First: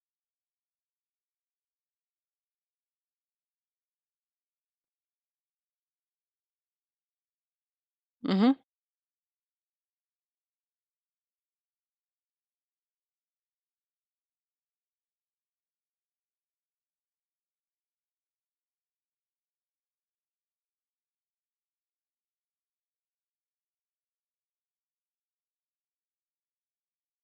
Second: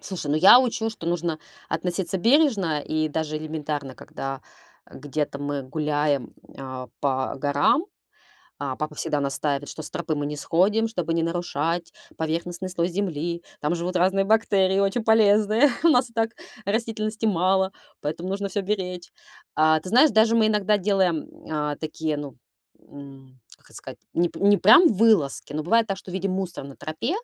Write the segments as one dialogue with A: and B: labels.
A: Слушай, ну, я учу, что нужно относиться бережно. И даже элементарно, когда, э, где-то мы гуляем, а, по горам,
B: Мгм.
A: а, папа всегда настаивает, что с тропы мы не сходим, чтобы не нарушать поверхностный слой земли. Там живут разные бактерии, очень полезные. У нас и так растительности мало, поэтому нужно всё беречь. А ты знаешь, даже мы иногда делаем, м, а, такие, ну, м, как это сказать, не п не прям вылазки, но бывает так, что видим мусор на тропе,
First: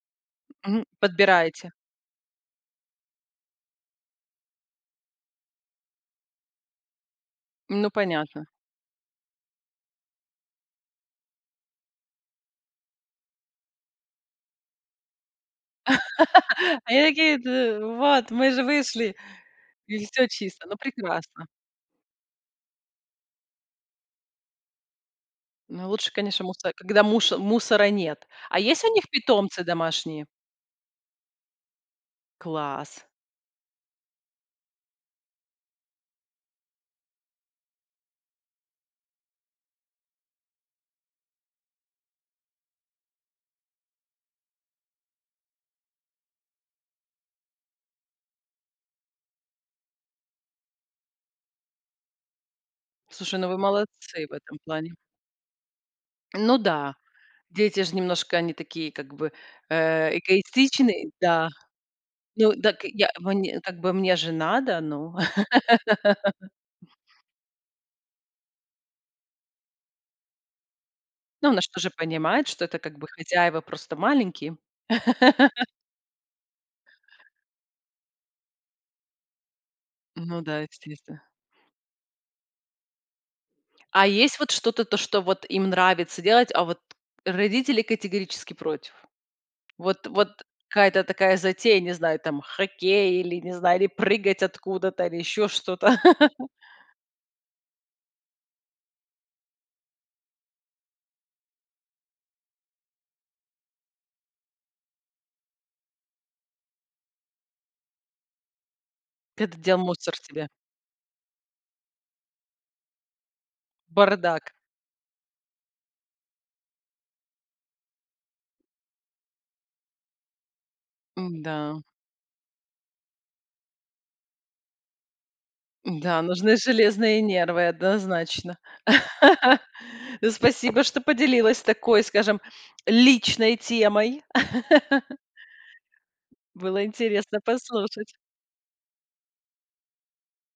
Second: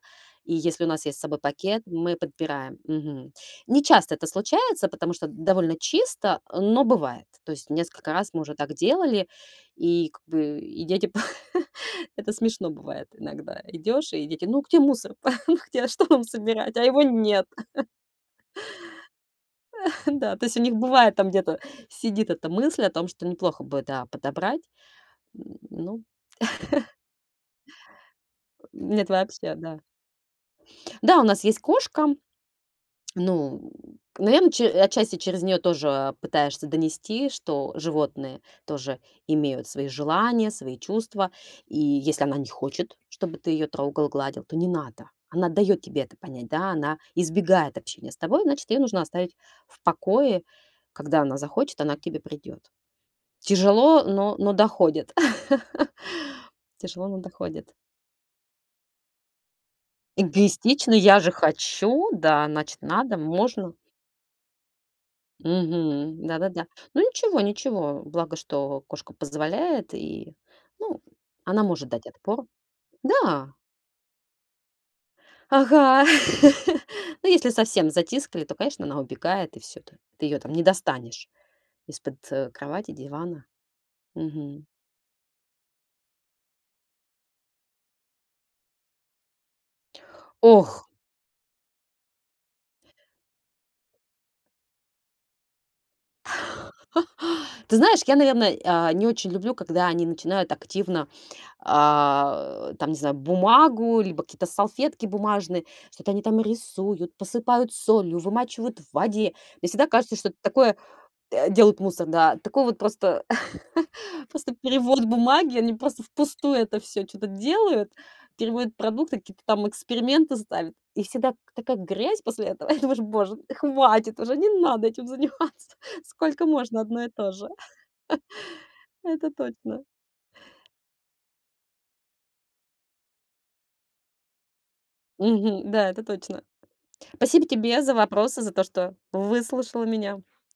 A: и если
B: Мгм.
A: у нас есть с собой
B: Подбираете.
A: пакет, мы подбираем, мгм. Нечасто это случается, потому что довольно чисто, а, но бывает. То есть
B: Ну,
A: несколько раз мы
B: понятно.
A: уже так делали, и как бы и дети Это смешно бывает: иногда идёшь, и дети: "Ну, где мусор, там, где? А что нам собирать?" А
B: Они
A: его
B: такие:
A: нет.
B: "Т вот, мы же вышли, и всё
A: Да, то есть у
B: чисто".
A: них
B: Ну,
A: бывает, там
B: прекрасно.
A: где-то сидит эта мысль о том, что неплохо бы, да, подобрать.
B: Ну,
A: Ну.
B: лучше, конечно, мусора, когда мушо мусора нет. А есть у них
A: Нет, вообще,
B: питомцы
A: да.
B: домашние?
A: Да, у нас есть кошка.
B: Класс!
A: Ну, наверно, ч отчасти через неё тоже, а, пытаешься донести, что животные тоже имеют свои желания, свои чувства. И если она не хочет, чтобы ты её трогал, гладил, то не надо. Она даёт тебе это понять, да, она избегает общения с тобой, значит, её нужно оставить в покое. Когда она захочет, она к тебе придёт.
B: Слушай, ну, вы
A: Тяжело,
B: молодцы в
A: но но
B: этом плане.
A: доходит,
B: Ну да,
A: тяжело, но доходит.
B: дети ж немножко, они такие как бы, э,
A: Эгоистично.
B: эгоистичные,
A: Я же
B: да.
A: хочу. Да,
B: Ну да,
A: значит,
B: к я
A: надо,
B: бы не
A: можно.
B: как бы, мне же надо, ну.
A: Мгм, да-да-да. Ну, ничего, ничего. Благо, что кошка позволяет, и, ну,
B: Ну, она
A: она
B: ж
A: может
B: тоже
A: дать
B: понимает,
A: отпор.
B: что это как бы,
A: Да.
B: хозяева просто маленькие.
A: Ага. Ну, если совсем затискали, то, конечно, она убегает и всё т Ты её
B: Ну
A: там не
B: да. [unintelligible]
A: достанешь из-под, э, кровати, дивана.
B: А есть вот
A: Мгм.
B: что-то, то, что вот им нравится делать, а вот родители категорически против? Вот вот
A: Ох.
B: какая-то такая затея, не знаю, там, хоккей или, не знаю, или прыгать откуда-то, или ещё что-то.
A: Ты знаешь, я, наверное, а, не очень люблю, когда они начинают активно, а, э, там, не знаю, бумагу либо какие-то салфетки бумажные- что-то они там рисуют, посыпают солью, вымачивают в воде.
B: Ты это
A: Мне
B: делал
A: всегда
B: мусор
A: кажется, что это
B: себе.
A: такое, э, делают мусор, да, такой вот просто
B: Бардак.
A: просто перевод бумаги, они просто впустую это всё чё-то делают, переводят продукты, какие-то там эксперименты ставят. И всегда к такая
B: М-да.
A: грязь после этого. И думаешь: "Боже, хватит уже, не надо этим заниматься,
B: Да,
A: сколько
B: нужны
A: можно одно и
B: железные
A: то же".
B: нервы однозначно.
A: Это точно.
B: Ну, спасибо, что поделилась такой, скажем, личной темой.
A: Мгм. Да, это точно.
B: Было интересно
A: Спасибо тебе за
B: послушать.
A: вопросы, за то, что выслушала меня.